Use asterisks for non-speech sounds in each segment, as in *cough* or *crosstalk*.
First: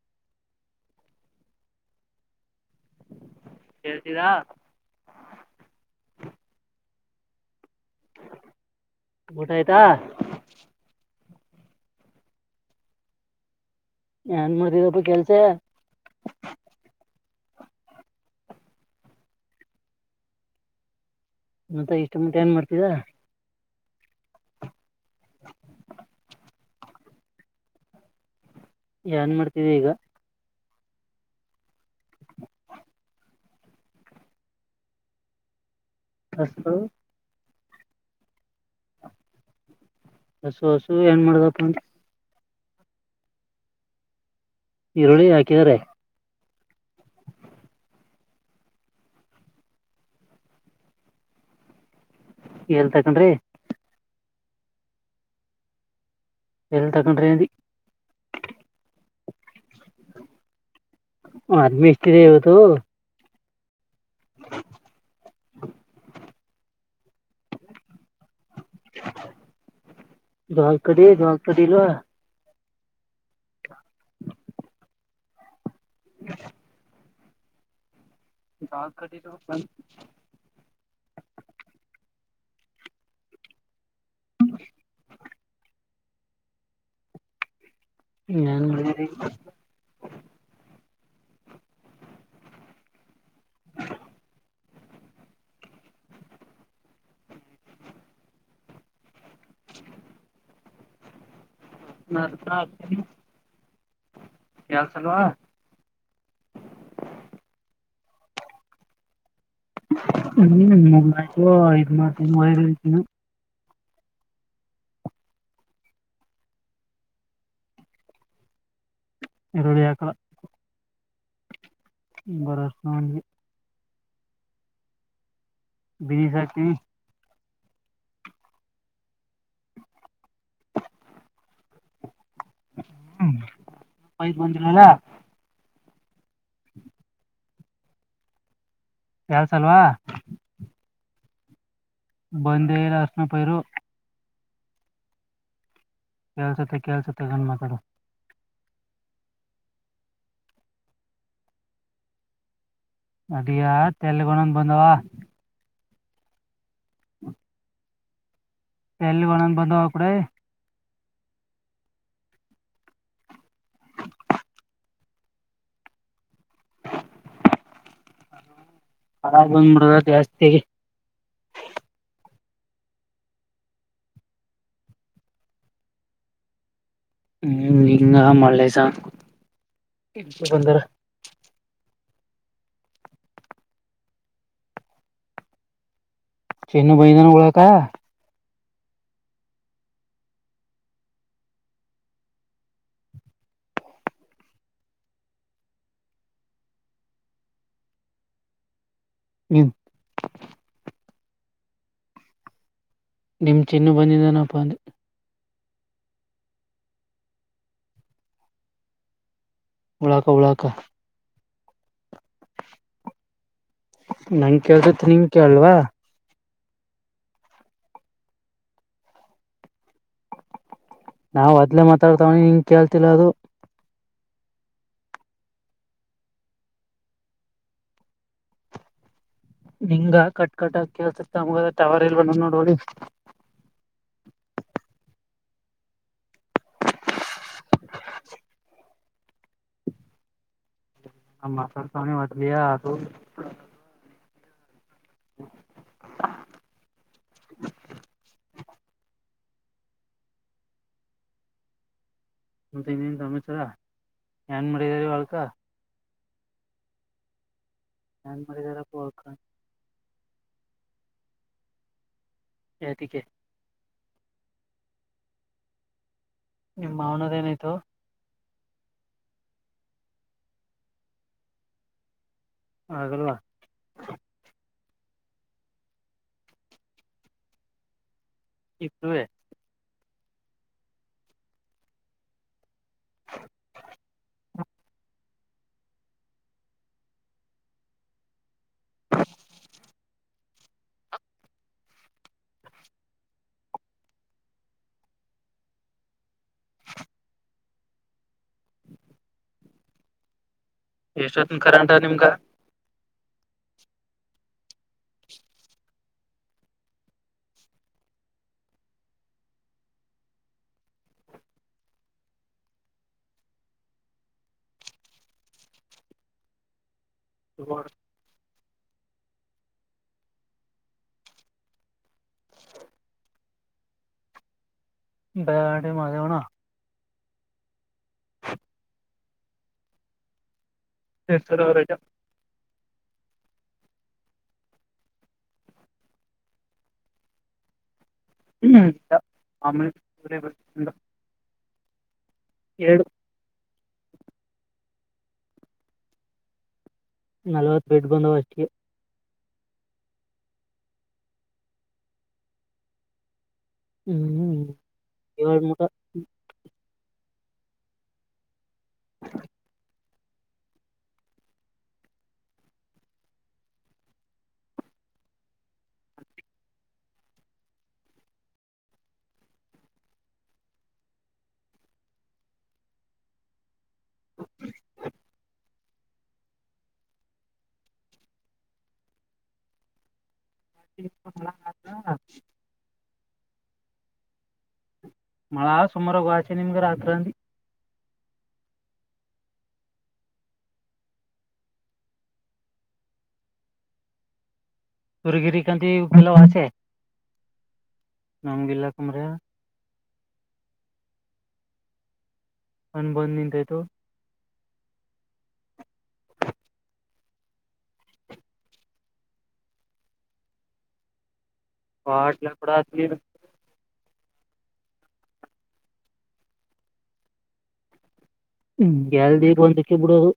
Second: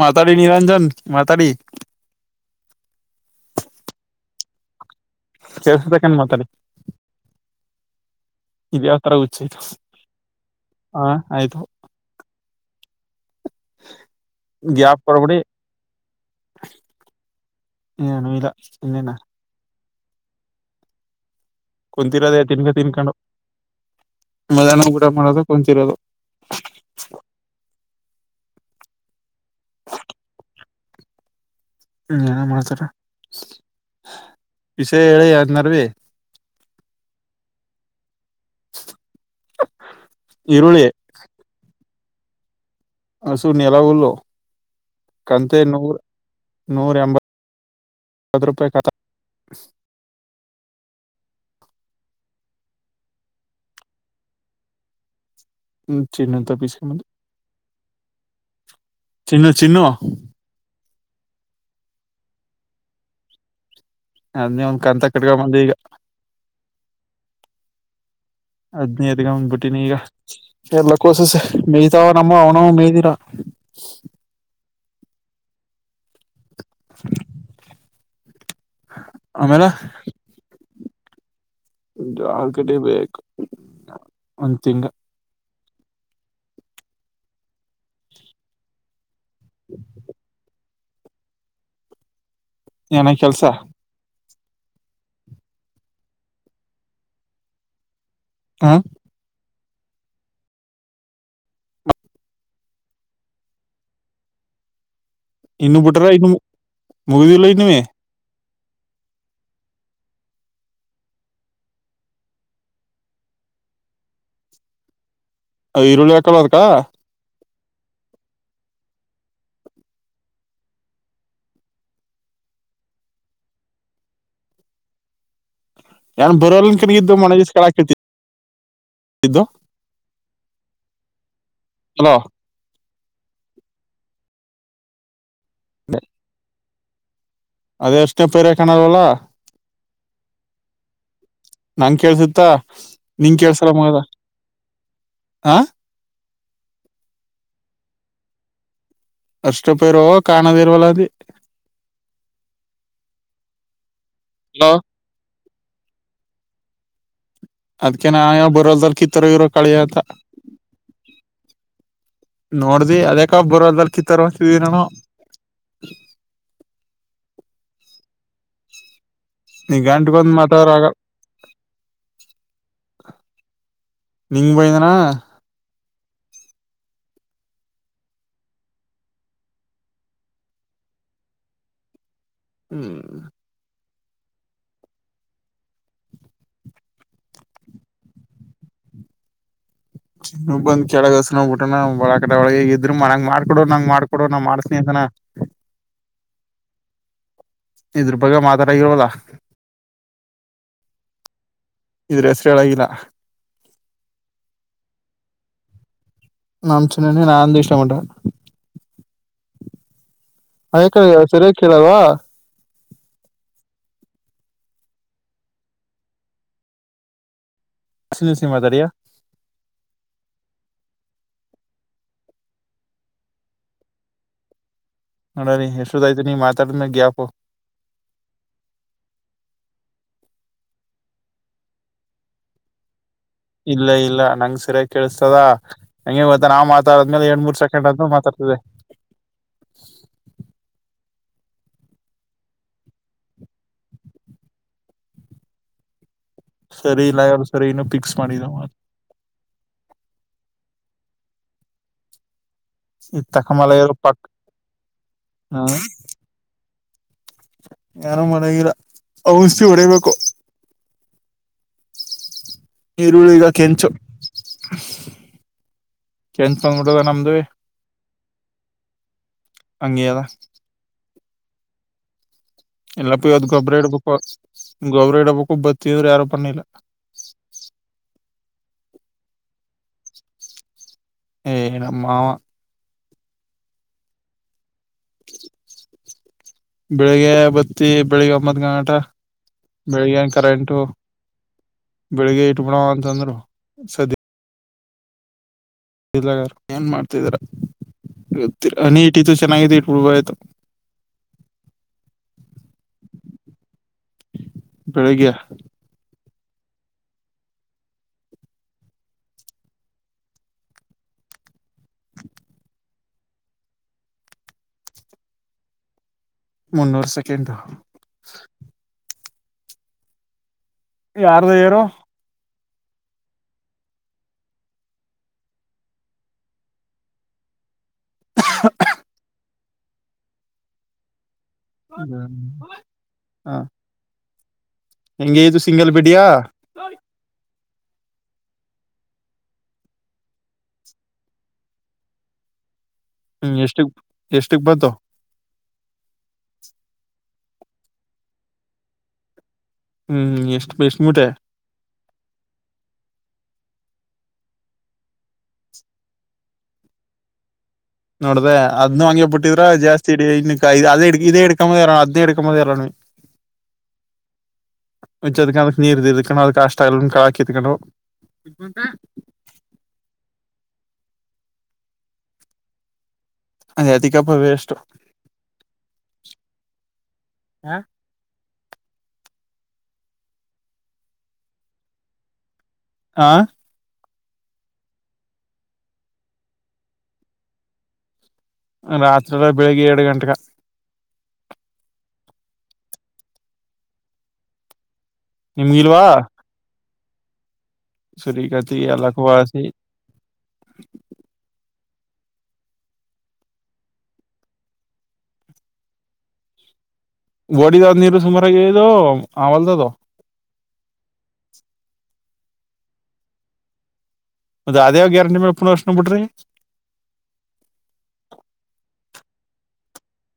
ಮತಾಾರೀ ನಿರಂಜನ ಮಾತಾರೀ ಕೇಳ್ತೀರಾ ಕೆತಕ ಮಾತ ಇದು ಯಾವ ತರ ಊಟ ಹುಚ್ಚಾಯ್ತು ಆಯ್ತಾ ಹ ಆಯ್ತು ಏನ್ ಮಾಡ್ತಿದಪ್ಪ ಗಾಪ್ ಕೆಲ್ಸ ಪಬಡಿ ಹಏ ನಲ ಇನ್ನೇನಾ ಮತ್ತೆ ಇಷ್ಟ ಮಟ್ಟ ಕುಂತರೋದ ಏನ್ ತಿನ್ಕ ಮಾಡ್ತಿದ ತಿನ್ಕೊಂಡು ಮಧ್ಯಾಹ್ನ ಕಊಡ ಮಾಡೋದು ಕೊಚಿರೋದು ಏನ್ ಮಾಡ್ತವಿ ಈಗ ಹ್ಮ ಏನ ಮಾಡ್ತಾರ ವಿಷಯ ಹೇಳಿ ಅದನಾರವಿ ಹಷ್ಟ ಹಸು ಈರುಳ್ಳಿ ಹಸು ಏನ್ ಮಾಡದಪ್ಪ ಅಂತ ಹ ಸು ನೀ ಎಲ್ಲ ಉಲ್ಲ ಈರುಳ್ಳಿ ಹಾಕಿದಿದ್ದಾರೆ ನೂರ ಎಂಬತ್ತು ರೂಪಾಯಿ ಕಾಲ ಎಳ್ ತಕೊಂಡ್ರಿ ಹ್ಮ ಚಿನ್ನಂತಪ್ಪೀಸ್ಕ ಎಲ್ ಮದು ತಕೊಂಡ್ರಿ ಅಂದಿ ಚನ್ನ ಚಿನ್ನ ರ್ ಮಸ್ತ್ರಿ ಇ ತು ಅದ್ನ್ನೇ ಒಂದ್ ಕಂತ ಕಟ್ಕ ಬಂದ ಈಗ ಹದ್ನೇದಗ ಬಂದ್ಬಿಟ್ಟಿನಿ ಈಗ ದಾಲ್ ಎಲ್ಲ ಕಡಿ ದಾಲ್ ಕೋಸಸ ಕಡಿ ಇಲ್ವಾ ಮೇಯತಾವ ನಮ್ಮ ಅವನು ಅ ಮೇದರಾ ಹ ಬಲ್ ಕಟ್ಟ ಆಮೇಲೆ ಜಾರ್ ಕಡೆ ಬೇಕು ಒಂದ್ ತಿಂಗ ನನ್ ಏನ ಕೆಲ್ಸ *inaudible* *unintelligible* ಇನ್ನು ಬಿಟ್ರ *unintelligible* ಇನ್ನು ಮೂವೀ ಅಲೆ ಇದೇನೆ ಹ್ಮ್ ಐದು ಮಾಡ ವೈರಐತಿನ ಈರುಳ್ಳಿ ಹಕಳೋದಕ್ಕ ಈರುಳ್ಳಿ ಆಕ *unintelligible* ಬಿನಿಸ್ ಯನು ಹಾಕ್ತೀನಿ ಬರೋಕ ಮ ಜ ಕಲಕೃತಿ ಇದು ಹಲೋ ಹ್ಮ ಬಂದರಲ್ಲ *inaudible* ಅದೇ ಎಷ್ಟ ಪೇರೆ ಯಾರ ಸಲ್ವಾ ನಂಗ ಕೇಳ್ಸತ್ತ ಅರ್ಶನ ನಿಂಗ ಪೈರು ಕೇಳ್ಸರ ಮಗದ ಹಾ ಕೇಳ್ಸುತ್ತ ಕೇಳ್ಸುತ್ತ ಆರಾಮ ಮಾತಾಡೂ ಅಷ್ಟಪೇರುವ ಕಾಣದೇರವಲ್ಲ ಅದೆ ಅಡಿಯಾ ತಲ್ಗೊಂಡನ್ ಬಂದಾವ ಅದ್ಕ ನಾವ ಯಾವ ಬರಲ್ಲ್ ಕಿತ್ತರ ತೆಲ್ಗ ಇರೋ ಒಣೊಂದ್ ಬಂದವ ಕಳಿತ ಕೂಡ ನೋಡ್ದಿ ಅದೇಕಬ್ ಬರದಲ್ ಚಿತ್ತರ್ ಹೊತಿದಿ ಏನು ಏನೋ ಹಲಾರ್ ನೀ ಬಂದ್ಬಿಡುದ ಗಂಟ್ಗೊಂದ್ ಜಾಸ್ತಿಗೆ ಮಾತಾಡೋರಾಗ ನಿಂಗ ಬಯಂದನಾ ಹಿಂಗ ಮಲೇಶ ಅಷ್ಟೇ ಬಂದರೆ ಹ್ಮ್ ಚೆನ್ನು ಮೈಂದಾನ ಒಳಕ ಬ್ ಕೆಳಗಸ ನ್ಬ ಬಿಟ್ಟ ನ ಒಳ ಕಡೆ ಒಳಗೆ ಇದ್ರು ಮ ನಂಗಗೆ ಮಾಡ್ಕೊಡು ನಂಗ್ ಮಾಡ್ಕೊಡು ನಾ ಮಾಡ್ತನಿ ಅಂತ ಹೆಲೆನ್ *inaudible* ಇದ್ರ ಬಗ್ಗೆ ಮಾತಾಡಾಗಿರೋದಾ ಹ್ಮ್ ಇದ್ರೆ ಹೆಸರುಳಾಗಿಲ್ಲ ನಿಮ ಚಿನ್ನ ಬಂದಿದ್ದನಪ್ಪ ಅಂದೆ ನಮ್ ಚಿನ್ನು ನನಂದು ಇಷ್ಟ ಮತ ಒಳ ಯಾಕ ಸರಿಯ ಕೇಳಲ್ವಾ ನಗೆ ಕೇಳ್ದತ್ ನಿನ್ ಕೇಳಲ್ವಾ ಇನಿಸಿ ಮಾಡಾದಾರ ನಾವ್ ಅದ್ಲೆ ಮಾತಾಡ್ತಾವಣಿ ಹಂಗ ಕೇಳ್ತಿಲ್ಲ ಅದು ನೋಡ್ ಅಡೆ ಎಷ್ಟು ಆಯ್ತು ನೀ ಮಾತಾಡು ಮೇಲೆ ಗ್ಯಾಪು ಹಿಂಗ ಕಟ್ ಕಟ್ಗ ಕೇಳ್ಸತ್ತ ಮುಗ ಟವರ್ ಇಲ್ ಬಣ ನೋಡಿ ಇಲ್ಲ ಇಲ್ಲ ನಂಗ್ ಸರಿಯಾಗಿ ಕೇಳಿಸ್ತದ ಹಂಗೆ ಗತ್ತ ನಾ ಮಾತಾಡಿದ್ಮೇಲೆ ಎರಡ್ ಮೂರ್ ಸೆಕೆಂಡ್ ಅಂತೂ ಮಾತಾಡ್ತದೆ *inaudible* ಆ ಮಾತಾಡೆಯತಣಿ ಬದಲಿಯತು ಅದು *inaudible* ಸರಿಯ ಲಾಗಲ್ಲ ಸರಿ ಈನು ಪಿಕ್ಸ್ ಮಾಡಿದ್ದ ಮಂತ ಇನ್ನನ್ ಈ ಸಮಚಾರ ತಕಮಲ ಇರೋ ಪಕ್ ಏನ್ ಮಾಡಿದಾರ ಹೊಳಕ ಹ ಯಾರು ಏನ್ ಮನೆಗಿರ ಇಲ್ಲ ಮಾಡಿದಾರಪ್ಪ ಹೊಳ್ಕ ಔಷಿ ಹೊಡಬೇಕು ಯಾತಿಕೆ ಈರುಳ್ಳ ಈಗ ಕೆಂಚು ಕೆಂಚು ನಿಮ್ ತಂದಡದ ನಮ್ದ ಮಾವನದ ಏನಾಯ್ತು ಅಂಗೆ ಅದ ಎಲ್ಲ ಆಗಲ್ವ ಪೋಯ ಗೊಬ್ಬ್ರ ಇಡ್ಬೇಕು ಗೊಬ್ಬರ ಇಡಬೇಕ್ಕು ಬತ್ತವ್ರು ಯಾರು ಬನ್ನಿಲ್ಲ ಇಪ್ಪೆ. ಏ ನಮ್ಮ ಮಾವ. *inaudible* ಬೆಳಿಗ್ಗೆ ಬತ್ತಿ ಬೆಳಿಗ್ಗೆ ಒಂಬತ್ತು ಗಂಟ ಬೆಳಿಗ್ಗೆ ಕರೆಂಟು ಬೆಳಿಗ್ಗೆ ಇಟ್ಬಣ ಅಂತಂದ್ರು ಸದ ಇಲ್ಲಗಾರ ಏನ್ ಮಾಡ್ತಿದಿರ. ನೀ ಇಟ್ ಇತ್ತುು ಚೆನ್ನಾಗ ಇಬ ಆಯ್ತು. ಎಷ್ಟೊತ್ತನ್ ಕರಂಟ ನಿಮ್ಗ ಬೆಳಿಗ್ಗೆ ಮುನ್ನೂರು ಸೆಕೆಂಡ ಯಾರ್ದು ಏನು ಬ್ಯಾಟ ಮಾಡ್ಯಾವನ. *inaudible* ಹ್ಮ್ ಹಾ. ಹೆಂಗ ದು ಸಿಂಗಲ್ ಬಿಡಿಯ ಹ್ಮ ಆಮಲೆ ಎಡು ಹ್ಮ್ ಎಷ್ಟಕ್ ಎಷ್ಟಕ್ ಬತ ನಲ್ವತ್ತು ಬಿಡ್ ಬಂದವ ಅಷ್ಟಿಗೆ ಹ್ಮ್ ಎಷ್ಟು ಬಷಮುಟೆ ಹ್ಮ್ ಹ್ಮ ಇವಾರ ಮಟ ನೋಡ್ದೆ ಅದ್ ಹಂಗೆ ಬಿಟ್ಟಿದ್ರ ಜಾಸ್ತಿ ಸ ಇನ್ನು ಅ ಇದೇ ಎಡ್ಕ ಮದ ಇರು ಅೇ ಎಡ್ಕ ಮಾದ ಇರಾನು *inaudible* ವಚ್ಚದಕ್ಕ ಅದಕ್ಕೆ ನೀರು ಇದಕಣ ಅದಕ್ಕೆ ಆಷ್ಟ ಎಲ್ಲ ಕಾಕಿಕ *inaudible* ಅದ ಅದಿಕಪ್ಪ ವೇಷ್ಟು ಹ ಹ ಆಾ ಮಳೆ ಸುಮಾರ ಗ ಆಾಚೆ ನಿಮ್ಗೆ ರಾತ್ರಂದ ರಾತ್ರಿಲ್ಲ ಬೆಳಿಗ್ಗೆ ಎಏಡು ಗಂಟೆೆಗೆ ಸುರಗಿರಿ ಕಂತಿ ನಿಮ್ಗಿಲ್ವಾ ಮಲಾವವಚ ಸುರಿಕತಿ ಕಮ್ರೆ ಲಖುವಾಸ ಅನ್ ಬಂದ್ ನಿಂತಾಯತು ಬೋಡಿಿದ ನೀರು ಸುಮಾರದು ಆಮಲ್ದದು ಹಾಟ್ ಕಡ ಮದ್ ಅದೇಾವ ಗ್ಯಾರಂಟಿ ಮೇಲೆ ಪುನವರ್ಷನ ಬಿಡ್ರಿ ಹ್ಮ್ ಎಲ್ದಗ ಒಂದಕ್ಕೆ ಬಿಡೋದು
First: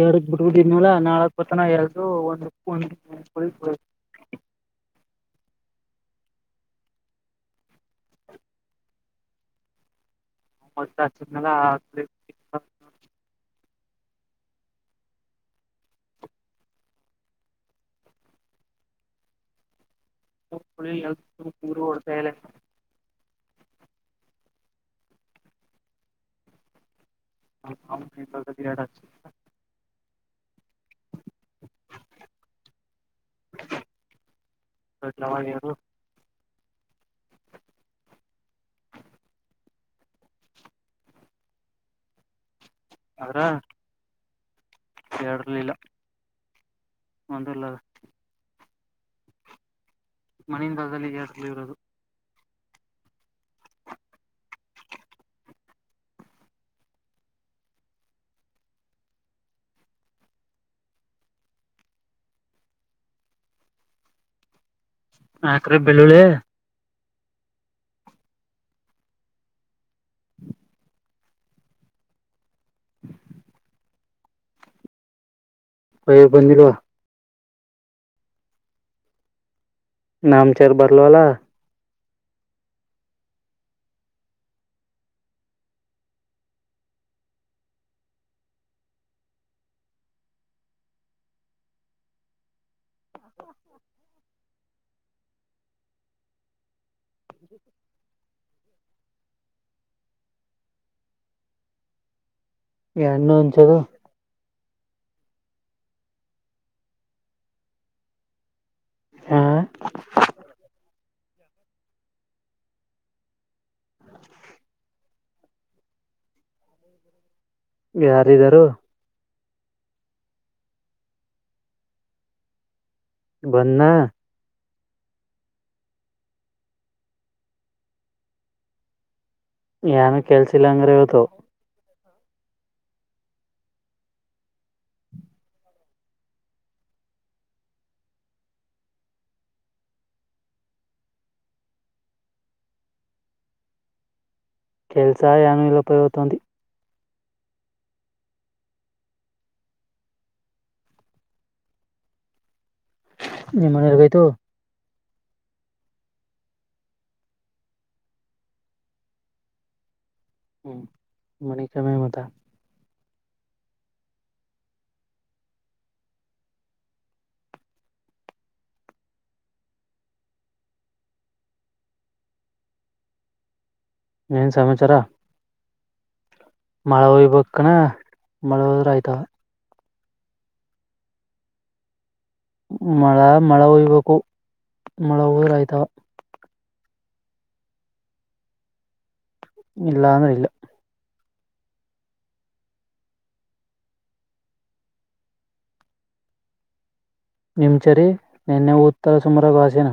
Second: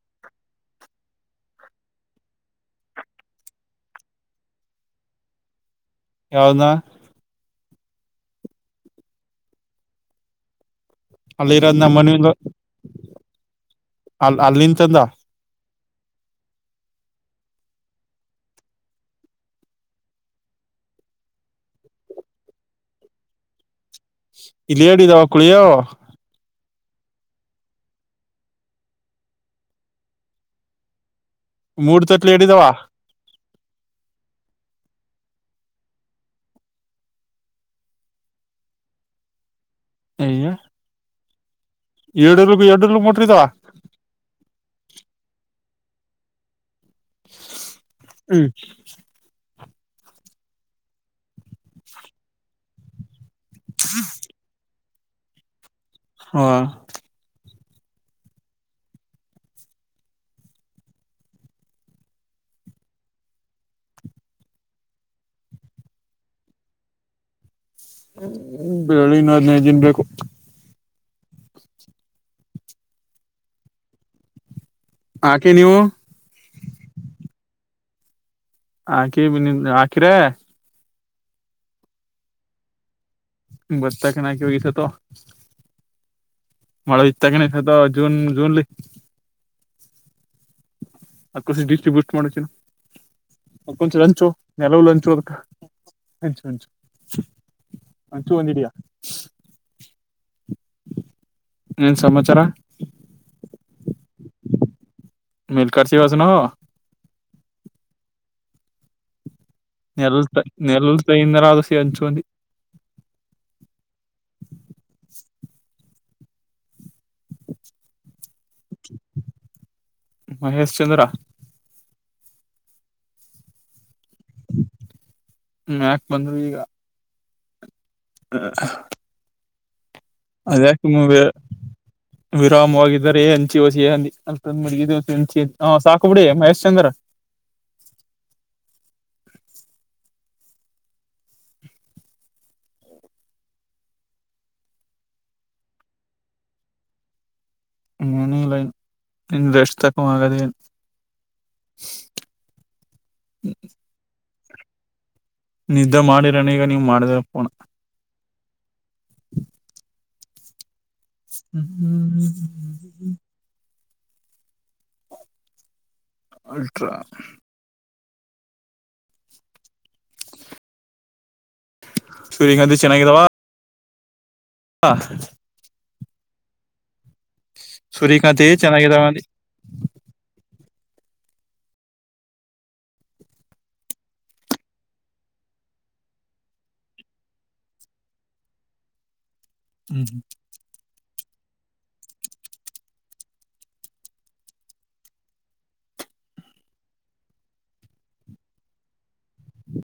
ಎರಡ ಬಿಡ್ಬನಲ ನಾಳಕ್ ಪತನ ಎಲ್್ದು ಒಂದ ಳ ಯಾವ್ದದ ಮ ಚಲ್ಲ ಅಲ್ಲಿ ಅ ಅಲ್ಲಿಂತಂದ ಳ ಎ ಪೂರ್ವಡ್ತಾಯಲೆ ಇಲ್ಲಿ ಹೇಳಿದಾವ ಕುಳಿಯೋ ರಾಟ ಮೂಡ್ ತಟ್ಲು ಎಡಿದಾವ ಜವ ನೀ *inaudible* *inaudible* ಏಡಲ್ಗ ಎಡ ಮುಟ್ರಿದವ ಸರ್ಲಿಲ್ಲ ಒಂದುಲ *inaudible* ಮನೆಯಿಂದಾಲದಲ್ಲಿ ಜಲಿ ಇರೋದು ಹ್ಮ ಹಾ ಆಕ್ರ ಬೆಳ್ಳುಳ್ಳಿ ಬಿಳ್ಳಳ್ಳಿ ಇನ್ನುೂ ಹದನೈದು ದನ್ ಬೇಕು *inaudible* ಹಾಕಿ ನೀವು ಯ ಬಂದಿಲ್ವಾ ಆಕೆ ನಮಚಾರ ಬದಲವಲ ಬತಾಕ್ಕೆಣಕವ ಇತ್ತುತ್ತು ಮಳೆ ಇತ್ತಕನ ಅದ ಜೂನ್ ಜೂನ್ಲಿ ಅಕಷ ಡಿಸ್ಟ್ರಿಬ್ಯೂಟ್ ಮಾಡಿನ ಕೊಂಚ ಲಂಚು ನೆಲವು ಲಂಚುದ ಮಂಚು ಮಂಚು ಒಂಚೂ ಒಂದಡಿಯ ಏನ್ ಸಮಾಚಾರ ಹೆಣ್ಣು ಹಂಚೋದು ಮಲ್ಕರ್ಟ್ ಸಿ ಹೊಸನು ಹಾ ನೆಲ್ಲ ತ ನೆಲ್ಲಲ್ ತಯ ತರದು ಸ ಹಚಕಿ *unintelligible* ಯಾರಿದಾರು ಮಹೇಶ್ ಚಂದ್ರ ಭನ್ನ ಹ್ಮ ಯಾಕ ಬಂದ್ರು ಈಗ ಹ ಏಾನೂ ಕೆಲ್ಸಿಲ್ಲ ಅಂಗ್ರೆ ಇವತ್ತು ವಿರಾಮವಾಗಿದ್ದಾರೆ ಹಂಚಿವಸಿಂದಿ ಅ ಮುಗ ಹೆಂಚಿ ಹ ಸಾಕಬಿಡಿ ಮಹೇಶ್ ಚಂದ್ರ *unintelligible* ಕೆಲಸ ಯನು ಇಲಪತತಿ ಮನಿಂಗ್ ಲೈನ್ ಇ ಎಷ್ಟುತಕ್ಕ ಆಗದೇ ನಿ ಮನರಗೈತು ನಿದ್ದ ಮಾಡಿರೋನ ಈಗ ನೀವ್ ಮಾಡ್ದಪ್ಪೋಣ ಹ್ಮ ಹ್ಮ್ ಹ್ಮ್ ಹ್ಮ ಹ್ಮ್ ಅಲ್ಟ್ರಾ ಚುರಿಖಂತ ಚೆನ್ನಾಗದಾವ ಏನ್ ಸಮಾಚಾರ ಮಳೆ ಹಯ್ಬ ಕಣ ಸೂರ್ಯಕಾಂತಿ ಮಳೆ ಹೋದ್ರ ಚೆನ್ನಾಗಿದಾವ ಆಯ್ತಾವ ಅಂದಿ ಮಳ ಮಳೆ ಹಯ್ಬೇಕು ಮಳೆ ಹೋದ್ರ ಆಯ್ತವ ಇಲ್ಲ ಹ್ಮ್ ಅಂದ್ರೆ ಇಲ್ಲ ನಿಮಚರಿ ನಿನ್ನೆ ಉತ್ತರ ಸುಮರ ವಾಸಿನ